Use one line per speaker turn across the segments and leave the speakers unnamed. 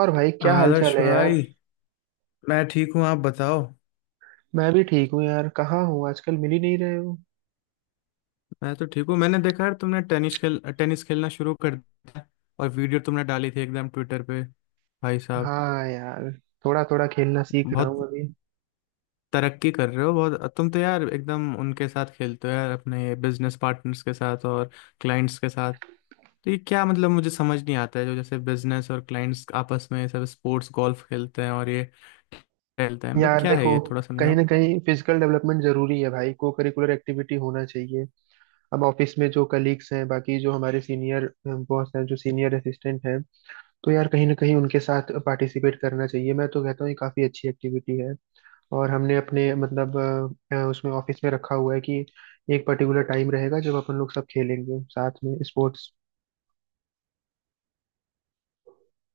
और भाई क्या
आदर्श
हालचाल है यार।
भाई, मैं ठीक हूँ, आप बताओ।
मैं भी ठीक हूँ यार। कहाँ हूँ आजकल मिल ही नहीं रहे हो?
मैं तो ठीक हूँ। मैंने देखा यार, तुमने टेनिस खेलना शुरू कर दिया और वीडियो तुमने डाली थी एकदम ट्विटर पे, भाई साहब।
हाँ यार। थोड़ा थोड़ा खेलना सीख रहा
बहुत
हूँ अभी।
तरक्की कर रहे हो बहुत तुम तो यार, एकदम उनके साथ खेलते हो यार, अपने बिजनेस पार्टनर्स के साथ और क्लाइंट्स के साथ। तो ये क्या मतलब, मुझे समझ नहीं आता है, जो जैसे बिजनेस और क्लाइंट्स आपस में ये सब स्पोर्ट्स गोल्फ खेलते हैं और ये खेलते हैं, मतलब
यार
क्या है
देखो,
ये थोड़ा
कहीं
समझाओ।
ना कहीं फिजिकल डेवलपमेंट जरूरी है भाई, को करिकुलर एक्टिविटी होना चाहिए। अब ऑफिस में जो कलीग्स हैं, बाकी जो हमारे सीनियर बॉस हैं, जो सीनियर असिस्टेंट हैं, तो यार कहीं ना कहीं उनके साथ पार्टिसिपेट करना चाहिए। मैं तो कहता हूँ ये काफी अच्छी एक्टिविटी है। और हमने अपने मतलब उसमें ऑफिस में रखा हुआ है कि एक पर्टिकुलर टाइम रहेगा जब अपन लोग सब खेलेंगे साथ में स्पोर्ट्स।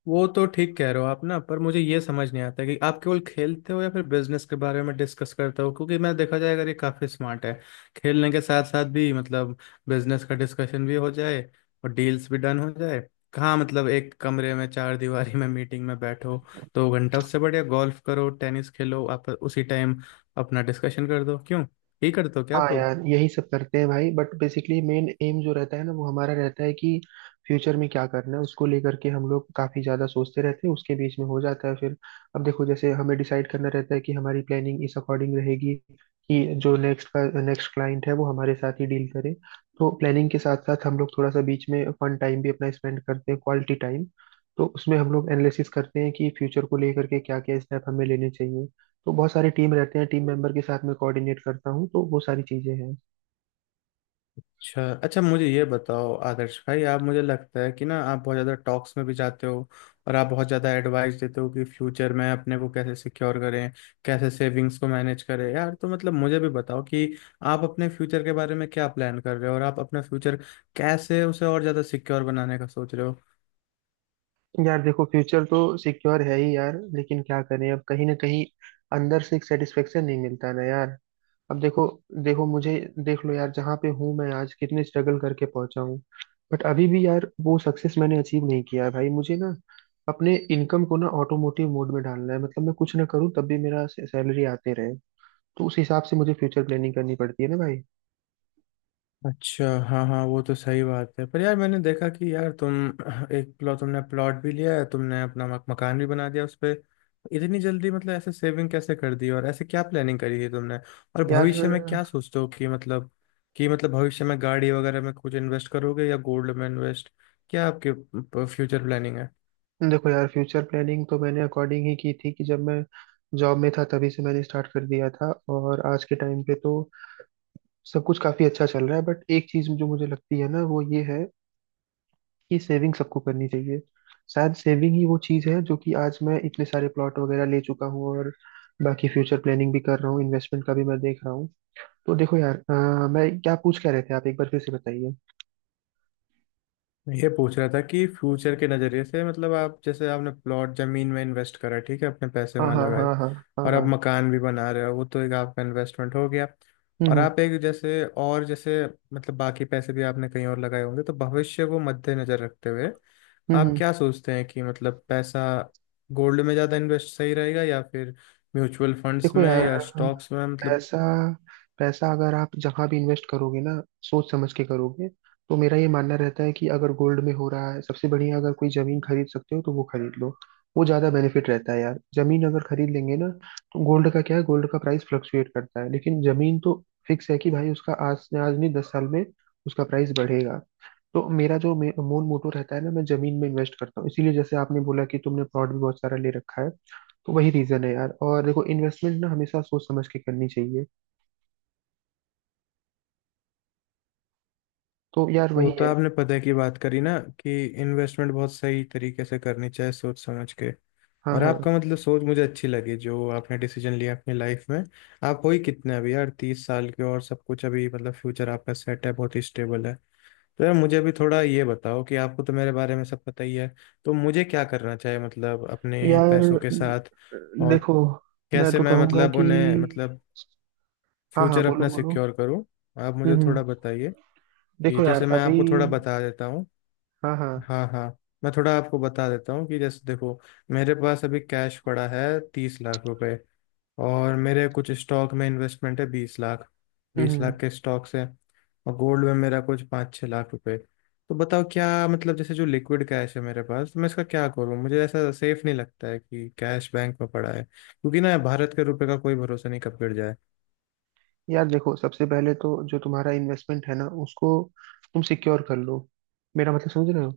वो तो ठीक कह रहे हो आप, ना, पर मुझे ये समझ नहीं आता कि आप केवल खेलते हो या फिर बिजनेस के बारे में डिस्कस करते हो, क्योंकि मैं, देखा जाए अगर, ये काफी स्मार्ट है, खेलने के साथ साथ भी मतलब बिजनेस का डिस्कशन भी हो जाए और डील्स भी डन हो जाए। कहाँ मतलब एक कमरे में चार दीवारी में मीटिंग में बैठो दो घंटा, उससे बढ़िया गोल्फ करो, टेनिस खेलो, आप उसी टाइम अपना डिस्कशन कर दो, क्यों? यही करते हो क्या
हाँ
आप लोग?
यार, यही सब करते हैं भाई, बट बेसिकली मेन एम जो रहता है ना, वो हमारा रहता है कि फ्यूचर में क्या करना है, उसको लेकर के हम लोग काफी ज्यादा सोचते रहते हैं। उसके बीच में हो जाता है फिर। अब देखो, जैसे हमें डिसाइड करना रहता है कि हमारी प्लानिंग इस अकॉर्डिंग रहेगी कि जो नेक्स्ट का नेक्स्ट क्लाइंट है वो हमारे साथ ही डील करे। तो प्लानिंग के साथ साथ हम लोग थोड़ा सा बीच में फन टाइम भी अपना स्पेंड करते हैं, क्वालिटी टाइम। तो उसमें हम लोग एनालिसिस करते हैं कि फ्यूचर को लेकर के क्या क्या स्टेप हमें लेने चाहिए। तो बहुत सारी टीम रहते हैं, टीम मेंबर के साथ में कोऑर्डिनेट करता हूँ, तो वो सारी चीजें हैं।
अच्छा अच्छा, मुझे ये बताओ आदर्श भाई, आप, मुझे लगता है कि ना, आप बहुत ज़्यादा टॉक्स में भी जाते हो और आप बहुत ज़्यादा एडवाइस देते हो कि फ्यूचर में अपने को कैसे सिक्योर करें, कैसे सेविंग्स को मैनेज करें। यार, तो मतलब मुझे भी बताओ कि आप अपने फ्यूचर के बारे में क्या प्लान कर रहे हो और आप अपना फ्यूचर कैसे उसे और ज़्यादा सिक्योर बनाने का सोच रहे हो।
यार देखो, फ्यूचर तो सिक्योर है ही यार, लेकिन क्या करें, अब कहीं ना कहीं अंदर से एक सेटिस्फेक्शन नहीं मिलता ना यार। अब देखो। देखो मुझे, देख लो यार जहाँ पे हूँ मैं आज, कितने स्ट्रगल करके पहुंचा हूँ। बट अभी भी यार वो सक्सेस मैंने अचीव नहीं किया है भाई। मुझे ना अपने इनकम को ना ऑटोमोटिव मोड में डालना है, मतलब मैं कुछ ना करूँ तब भी मेरा सैलरी आते रहे। तो उस हिसाब से मुझे फ्यूचर प्लानिंग करनी पड़ती है ना भाई।
अच्छा, हाँ हाँ, वो तो सही बात है, पर यार मैंने देखा कि यार तुम एक प्लॉट, तुमने प्लॉट भी लिया है, तुमने अपना मकान भी बना दिया उस पे। इतनी जल्दी मतलब ऐसे सेविंग कैसे कर दी और ऐसे क्या प्लानिंग करी है तुमने और
यार
भविष्य में क्या सोचते हो? कि मतलब भविष्य में गाड़ी वगैरह में कुछ इन्वेस्ट करोगे या गोल्ड में इन्वेस्ट, क्या आपके फ्यूचर प्लानिंग है?
देखो, यार फ्यूचर प्लानिंग तो मैंने अकॉर्डिंग ही की थी। कि जब मैं जॉब में था तभी से मैंने स्टार्ट कर दिया था, और आज के टाइम पे तो सब कुछ काफी अच्छा चल रहा है। बट एक चीज जो मुझे लगती है ना, वो ये है कि सेविंग सबको करनी चाहिए। शायद सेविंग ही वो चीज है जो कि आज मैं इतने सारे प्लॉट वगैरह ले चुका हूँ, और बाकी फ्यूचर प्लानिंग भी कर रहा हूँ, इन्वेस्टमेंट का भी मैं देख रहा हूँ। तो देखो यार, मैं क्या पूछ क्या रहे थे आप, एक बार फिर से बताइए।
मैं ये पूछ रहा था कि फ्यूचर के नज़रिए से, मतलब आप जैसे आपने प्लॉट, जमीन में इन्वेस्ट करा, ठीक है, अपने पैसे
हाँ
वहाँ
हाँ
लगाए,
हाँ हाँ। हाँ
और आप
हाँ।
मकान भी बना रहे हो, वो तो एक आपका इन्वेस्टमेंट हो गया। और आप
हम्म।
एक, जैसे और जैसे, मतलब बाकी पैसे भी आपने कहीं और लगाए होंगे, तो भविष्य को मद्देनजर रखते हुए
हम्म,
आप
हम्म।
क्या सोचते हैं कि मतलब पैसा गोल्ड में ज़्यादा इन्वेस्ट सही रहेगा या फिर म्यूचुअल फंड्स
देखो
में
यार,
या स्टॉक्स में, मतलब?
पैसा पैसा अगर आप जहां भी इन्वेस्ट करोगे ना, सोच समझ के करोगे, तो मेरा ये मानना रहता है कि अगर गोल्ड में हो रहा है सबसे बढ़िया, अगर कोई जमीन खरीद सकते हो तो वो खरीद लो। वो ज्यादा बेनिफिट रहता है यार। जमीन अगर खरीद लेंगे ना, तो गोल्ड का क्या है, गोल्ड का प्राइस फ्लक्चुएट करता है, लेकिन जमीन तो फिक्स है कि भाई उसका आज से आज नहीं, 10 साल में उसका प्राइस बढ़ेगा। तो मेरा जो मूल मोटो रहता है ना, मैं जमीन में इन्वेस्ट करता हूँ, इसीलिए जैसे आपने बोला कि तुमने प्लॉट भी बहुत सारा ले रखा है, तो वही रीजन है यार। और देखो, इन्वेस्टमेंट ना हमेशा सोच समझ के करनी चाहिए। तो यार
वो
वही
तो
है।
आपने पता की बात करी ना कि इन्वेस्टमेंट बहुत सही तरीके से करनी चाहिए, सोच समझ के।
हाँ
और
हाँ।
आपका, मतलब सोच मुझे अच्छी लगी, जो आपने डिसीजन लिया अपनी लाइफ में। आप हो ही कितने अभी, यार 30 साल के, और सब कुछ अभी मतलब फ्यूचर आपका सेट है, बहुत ही स्टेबल है। तो यार मुझे अभी थोड़ा ये बताओ कि आपको तो मेरे बारे में सब पता ही है, तो मुझे क्या करना चाहिए मतलब अपने
यार
पैसों के साथ, और
देखो, मैं
कैसे
तो
मैं
कहूंगा
मतलब
कि।
उन्हें, मतलब
हाँ हाँ,
फ्यूचर
बोलो
अपना
बोलो।
सिक्योर करूँ। आप
हम्म
मुझे
हम्म,
थोड़ा बताइए कि
देखो यार
जैसे मैं
अभी।
आपको थोड़ा बता देता हूँ।
हाँ हाँ।
हाँ हाँ, मैं थोड़ा आपको बता देता हूँ कि जैसे देखो, मेरे पास अभी कैश पड़ा है 30 लाख रुपए, और मेरे कुछ स्टॉक में इन्वेस्टमेंट है 20 लाख,
हम्म
बीस लाख
हम्म,
के स्टॉक्स है। और गोल्ड में मेरा कुछ 5-6 लाख रुपए। तो बताओ क्या मतलब, जैसे जो लिक्विड कैश है मेरे पास, तो मैं इसका क्या करूँ? मुझे ऐसा सेफ नहीं लगता है कि कैश बैंक में पड़ा है, क्योंकि ना, भारत के रुपए का कोई भरोसा नहीं, कब गिर जाए।
यार देखो, सबसे पहले तो जो तुम्हारा इन्वेस्टमेंट है ना, उसको तुम सिक्योर कर लो। मेरा मतलब समझ रहे हो?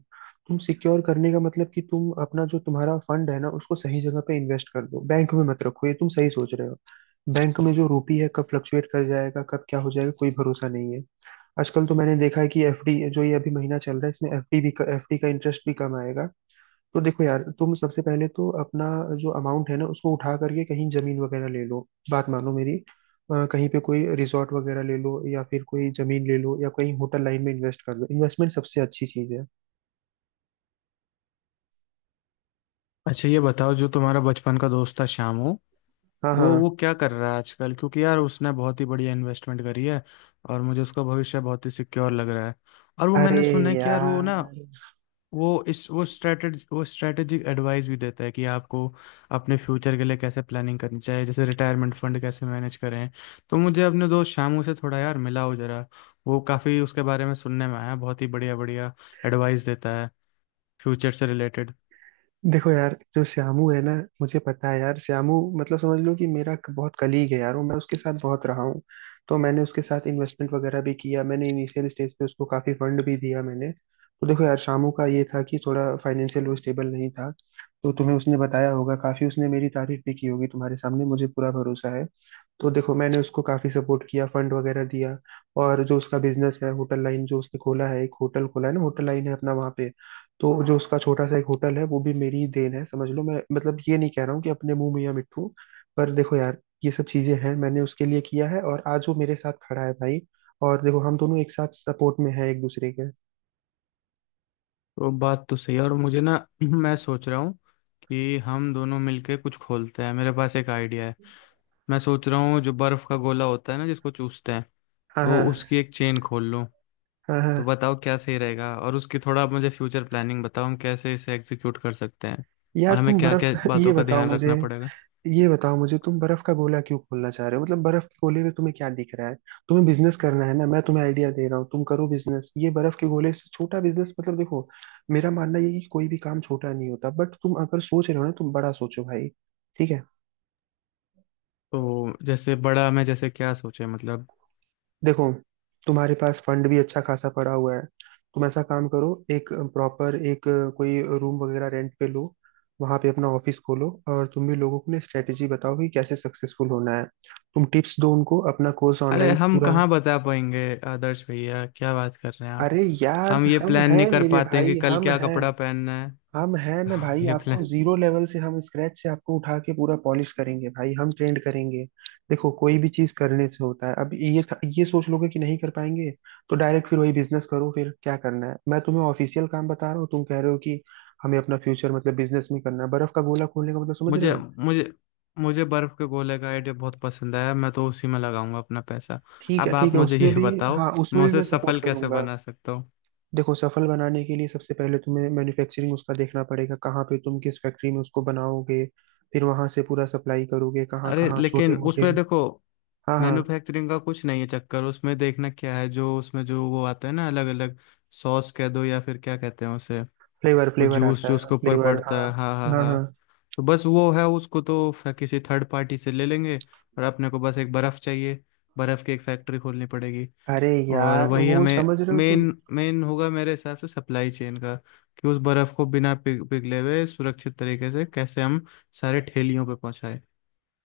तुम सिक्योर करने का मतलब कि तुम अपना जो तुम्हारा फंड है ना, उसको सही जगह पे इन्वेस्ट कर दो, बैंक में मत रखो। ये तुम सही सोच रहे हो। बैंक में जो रुपी है कब फ्लक्चुएट कर जाएगा, कब क्या हो जाएगा, कोई भरोसा नहीं है। आजकल तो मैंने देखा है कि एफडी, जो ये अभी महीना चल रहा है इसमें एफडी भी, एफडी का इंटरेस्ट भी कम आएगा। तो देखो यार, तुम सबसे पहले तो अपना जो अमाउंट है ना, उसको उठा करके कहीं जमीन वगैरह ले लो। बात मानो मेरी। कहीं पे कोई रिजॉर्ट वगैरह ले लो, या फिर कोई जमीन ले लो, या कहीं होटल लाइन में इन्वेस्ट कर दो। इन्वेस्टमेंट सबसे अच्छी चीज है।
अच्छा, ये बताओ, जो तुम्हारा बचपन का दोस्त था श्यामू,
हाँ
वो
हाँ।
क्या कर रहा है आजकल? क्योंकि यार उसने बहुत ही बढ़िया इन्वेस्टमेंट करी है, और मुझे उसका भविष्य बहुत ही सिक्योर लग रहा है, और वो
अरे
मैंने सुना है कि यार वो ना,
यार।
वो इस वो स्ट्रेटेजी वो स्ट्रेटेजिक एडवाइस भी देता है कि आपको अपने फ्यूचर के लिए कैसे प्लानिंग करनी चाहिए, जैसे रिटायरमेंट फंड कैसे मैनेज करें। तो मुझे अपने दोस्त शामू से थोड़ा यार मिलाओ जरा, वो काफ़ी, उसके बारे में सुनने में आया, बहुत ही बढ़िया बढ़िया एडवाइस देता है फ्यूचर से रिलेटेड।
देखो यार, जो श्यामू है ना, मुझे पता है यार श्यामू। मतलब समझ लो कि मेरा बहुत कलीग है यार, और मैं उसके साथ बहुत रहा हूँ। तो मैंने उसके साथ इन्वेस्टमेंट वगैरह भी किया, मैंने इनिशियल स्टेज पे उसको काफी फंड भी दिया मैंने। तो देखो यार, शामू का ये था कि थोड़ा फाइनेंशियल वो स्टेबल नहीं था। तो तुम्हें उसने बताया होगा, काफी उसने मेरी तारीफ भी की होगी तुम्हारे सामने, मुझे पूरा भरोसा है। तो देखो, मैंने उसको काफी सपोर्ट किया, फंड वगैरह दिया। और जो उसका बिजनेस है होटल लाइन, जो उसने खोला है, एक होटल खोला है ना, होटल लाइन है अपना वहाँ पे। तो जो उसका छोटा सा एक होटल है, वो भी मेरी ही देन है समझ लो। मैं मतलब ये नहीं कह रहा हूँ कि अपने मुंह मियां मिट्ठू, पर देखो यार, ये सब चीजें हैं मैंने उसके लिए किया है, और आज वो मेरे साथ खड़ा है भाई। और देखो, हम दोनों एक साथ सपोर्ट में हैं एक दूसरे के।
तो बात तो सही है। और मुझे ना मैं सोच रहा हूँ कि हम दोनों मिलके कुछ खोलते हैं, मेरे पास एक आइडिया है। मैं सोच रहा हूँ जो बर्फ़ का गोला होता है ना, जिसको चूसते हैं,
हाँ
तो
हाँ।
उसकी एक चेन खोल लूं।
हाँ हाँ
तो
हाँ।
बताओ क्या सही रहेगा, और उसकी थोड़ा आप मुझे फ्यूचर प्लानिंग बताओ, हम कैसे इसे एग्जीक्यूट कर सकते हैं और
यार,
हमें
तुम
क्या
बर्फ
क्या
ये
बातों का
बताओ
ध्यान
मुझे।
रखना पड़ेगा।
ये बताओ मुझे, तुम बर्फ का गोला क्यों खोलना चाह रहे हो? मतलब बर्फ के गोले में तुम्हें क्या दिख रहा है? तुम्हें बिजनेस करना है ना, मैं तुम्हें आइडिया दे रहा हूँ, तुम करो बिजनेस। ये बर्फ के गोले से छोटा बिजनेस मतलब, देखो, मेरा मानना ये है कि कोई भी काम छोटा नहीं होता, बट तुम अगर सोच रहे हो ना, तुम बड़ा सोचो भाई। ठीक है?
तो जैसे बड़ा, हमें जैसे क्या सोचे, मतलब?
देखो, तुम्हारे पास फंड भी अच्छा खासा पड़ा हुआ है। तुम ऐसा काम करो, एक प्रॉपर एक कोई रूम वगैरह रेंट पे लो, वहां पे अपना ऑफिस खोलो, और तुम भी लोगों को ना स्ट्रेटेजी बताओ कि कैसे सक्सेसफुल होना है। तुम टिप्स दो उनको, अपना कोर्स
अरे,
ऑनलाइन
हम
पूरा।
कहाँ बता पाएंगे आदर्श भैया, क्या बात कर रहे हैं आप!
अरे यार,
हम ये
हम
प्लान नहीं
हैं
कर
मेरे
पाते हैं कि
भाई,
कल
हम
क्या
हैं।
कपड़ा पहनना
हम हैं ना भाई,
है। ये
आपको
प्लान!
जीरो लेवल से, हम स्क्रैच से आपको उठा के पूरा पॉलिश करेंगे भाई, हम ट्रेंड करेंगे। देखो, कोई भी चीज करने से होता है। अब ये सोच लोगे कि नहीं कर पाएंगे, तो डायरेक्ट फिर वही बिजनेस करो। फिर क्या करना है, मैं तुम्हें ऑफिशियल काम बता रहा हूँ, तुम कह रहे हो कि हमें अपना फ्यूचर मतलब बिजनेस में करना है। बर्फ का गोला खोलने का मतलब समझ रहे
मुझे
हो?
मुझे मुझे बर्फ के गोले का आइडिया बहुत पसंद आया, मैं तो उसी में लगाऊंगा अपना पैसा।
ठीक है,
अब
ठीक
आप
है,
मुझे
उसमें
ये
भी।
बताओ,
हाँ उसमें
मैं
भी
उसे
मैं
सफल
सपोर्ट
कैसे
करूंगा।
बना सकता हूँ?
देखो, सफल बनाने के लिए सबसे पहले तुम्हें मैन्युफैक्चरिंग उसका देखना पड़ेगा, कहाँ पे तुम किस फैक्ट्री में उसको बनाओगे, फिर वहां से पूरा सप्लाई करोगे कहाँ
अरे
कहाँ
लेकिन
छोटे मोटे।
उसमें देखो,
हाँ हाँ।
मैन्युफैक्चरिंग का कुछ नहीं है चक्कर, उसमें देखना क्या है, जो उसमें जो वो आता है ना, अलग अलग सॉस कह दो या फिर क्या कहते हैं उसे,
फ्लेवर,
वो
फ्लेवर
जूस
आता
जो
है,
उसके ऊपर
फ्लेवर, हाँ।
पड़ता है, हाँ हाँ
हाँ
हाँ।
हाँ।
तो बस वो है, उसको तो किसी थर्ड पार्टी से ले लेंगे, और अपने को बस एक बर्फ़ चाहिए, बर्फ़ की एक फैक्ट्री खोलनी पड़ेगी।
अरे
और
यार,
वही
वो
हमें
समझ रहे हो तुम।
मेन मेन होगा मेरे हिसाब से, सप्लाई चेन का, कि उस बर्फ़ को बिना पिघले हुए, सुरक्षित तरीके से कैसे हम सारे ठेलियों पे पहुंचाएं,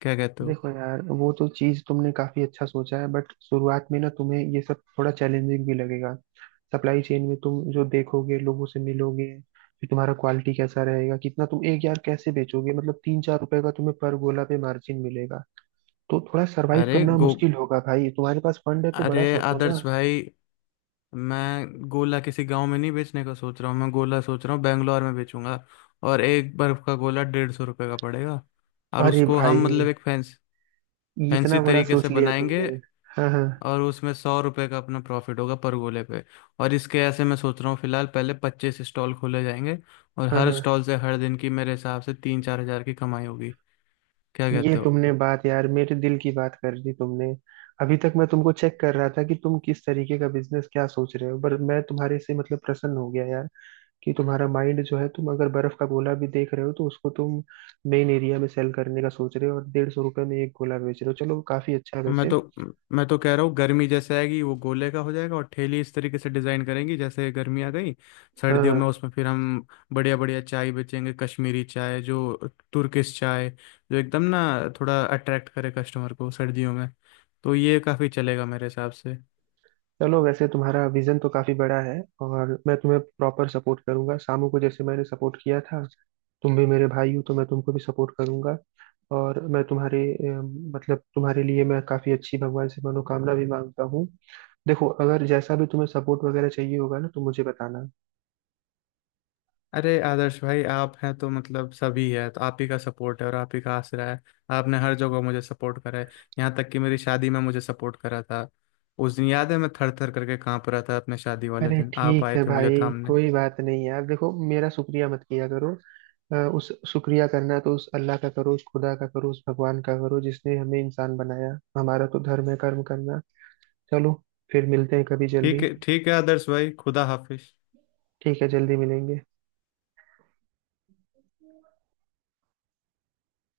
क्या कहते हो?
देखो यार, वो तो चीज तुमने काफी अच्छा सोचा है, बट शुरुआत में ना तुम्हें ये सब थोड़ा चैलेंजिंग भी लगेगा। सप्लाई चेन में तुम जो देखोगे, लोगों से मिलोगे, फिर तुम्हारा क्वालिटी कैसा रहेगा, कितना तुम एक यार कैसे बेचोगे, मतलब तीन चार रुपए का तुम्हें पर गोला पे मार्जिन मिलेगा। तो थोड़ा सरवाइव
अरे
करना
गो
मुश्किल होगा भाई। तुम्हारे पास फंड है तो बड़ा
अरे
सोचो
आदर्श
ना।
भाई, मैं गोला किसी गांव में नहीं बेचने का सोच रहा हूँ, मैं गोला सोच रहा हूँ बेंगलोर में बेचूंगा, और एक बर्फ का गोला 150 रुपये का पड़ेगा, और
अरे
उसको हम
भाई,
मतलब एक फैंसी
इतना बड़ा
तरीके से
सोच लिया
बनाएंगे।
तुमने। हाँ हाँ।
और उसमें 100 रुपये का अपना प्रॉफिट होगा पर गोले पे। और इसके ऐसे मैं सोच रहा हूँ फिलहाल, पहले 25 स्टॉल खोले जाएंगे, और
हाँ
हर
हाँ।
स्टॉल से हर दिन की मेरे हिसाब से 3-4 हजार की कमाई होगी, क्या
ये
कहते हो?
तुमने बात, यार मेरे दिल की बात कर दी तुमने। अभी तक मैं तुमको चेक कर रहा था कि तुम किस तरीके का बिजनेस क्या सोच रहे हो, पर मैं तुम्हारे से मतलब प्रसन्न हो गया यार। कि तुम्हारा माइंड जो है, तुम अगर बर्फ का गोला भी देख रहे हो तो उसको तुम मेन एरिया में सेल करने का सोच रहे हो, और 150 रुपये में एक गोला बेच रहे हो। चलो, काफी अच्छा है
मैं
वैसे।
तो मैं तो कह रहा हूँ, गर्मी जैसे आएगी, वो गोले का हो जाएगा, और ठेली इस तरीके से डिजाइन करेंगी, जैसे गर्मी आ गई।
हाँ
सर्दियों में
हाँ।
उसमें फिर हम बढ़िया बढ़िया चाय बेचेंगे, कश्मीरी चाय, जो, तुर्किश चाय, जो एकदम ना थोड़ा अट्रैक्ट करे कस्टमर को सर्दियों में। तो ये काफ़ी चलेगा मेरे हिसाब से।
चलो, वैसे तुम्हारा विजन तो काफी बड़ा है, और मैं तुम्हें प्रॉपर सपोर्ट करूंगा, शामू को जैसे मैंने सपोर्ट किया था, तुम भी मेरे भाई हो तो मैं तुमको भी सपोर्ट करूंगा। और मैं तुम्हारे मतलब तुम्हारे लिए मैं काफी अच्छी भगवान से मनोकामना भी मांगता हूँ। देखो, अगर जैसा भी तुम्हें सपोर्ट वगैरह चाहिए होगा ना, तो मुझे बताना।
अरे आदर्श भाई, आप हैं तो मतलब सभी है, तो आप ही का सपोर्ट है और आप ही का आसरा है। आपने हर जगह मुझे सपोर्ट करा है, यहाँ तक कि मेरी शादी में मुझे सपोर्ट करा था। उस दिन याद है, मैं थर थर करके कांप रहा था अपने शादी वाले
अरे
दिन, आप
ठीक
आए
है
थे मुझे
भाई,
थामने।
कोई बात नहीं यार। देखो, मेरा शुक्रिया मत किया करो। उस शुक्रिया करना तो उस अल्लाह का करो, उस खुदा का करो, उस भगवान का करो जिसने हमें इंसान बनाया। हमारा तो धर्म है कर्म करना। चलो, फिर मिलते हैं कभी
ठीक
जल्दी।
है ठीक है, आदर्श भाई, खुदा हाफिज।
ठीक है, जल्दी मिलेंगे।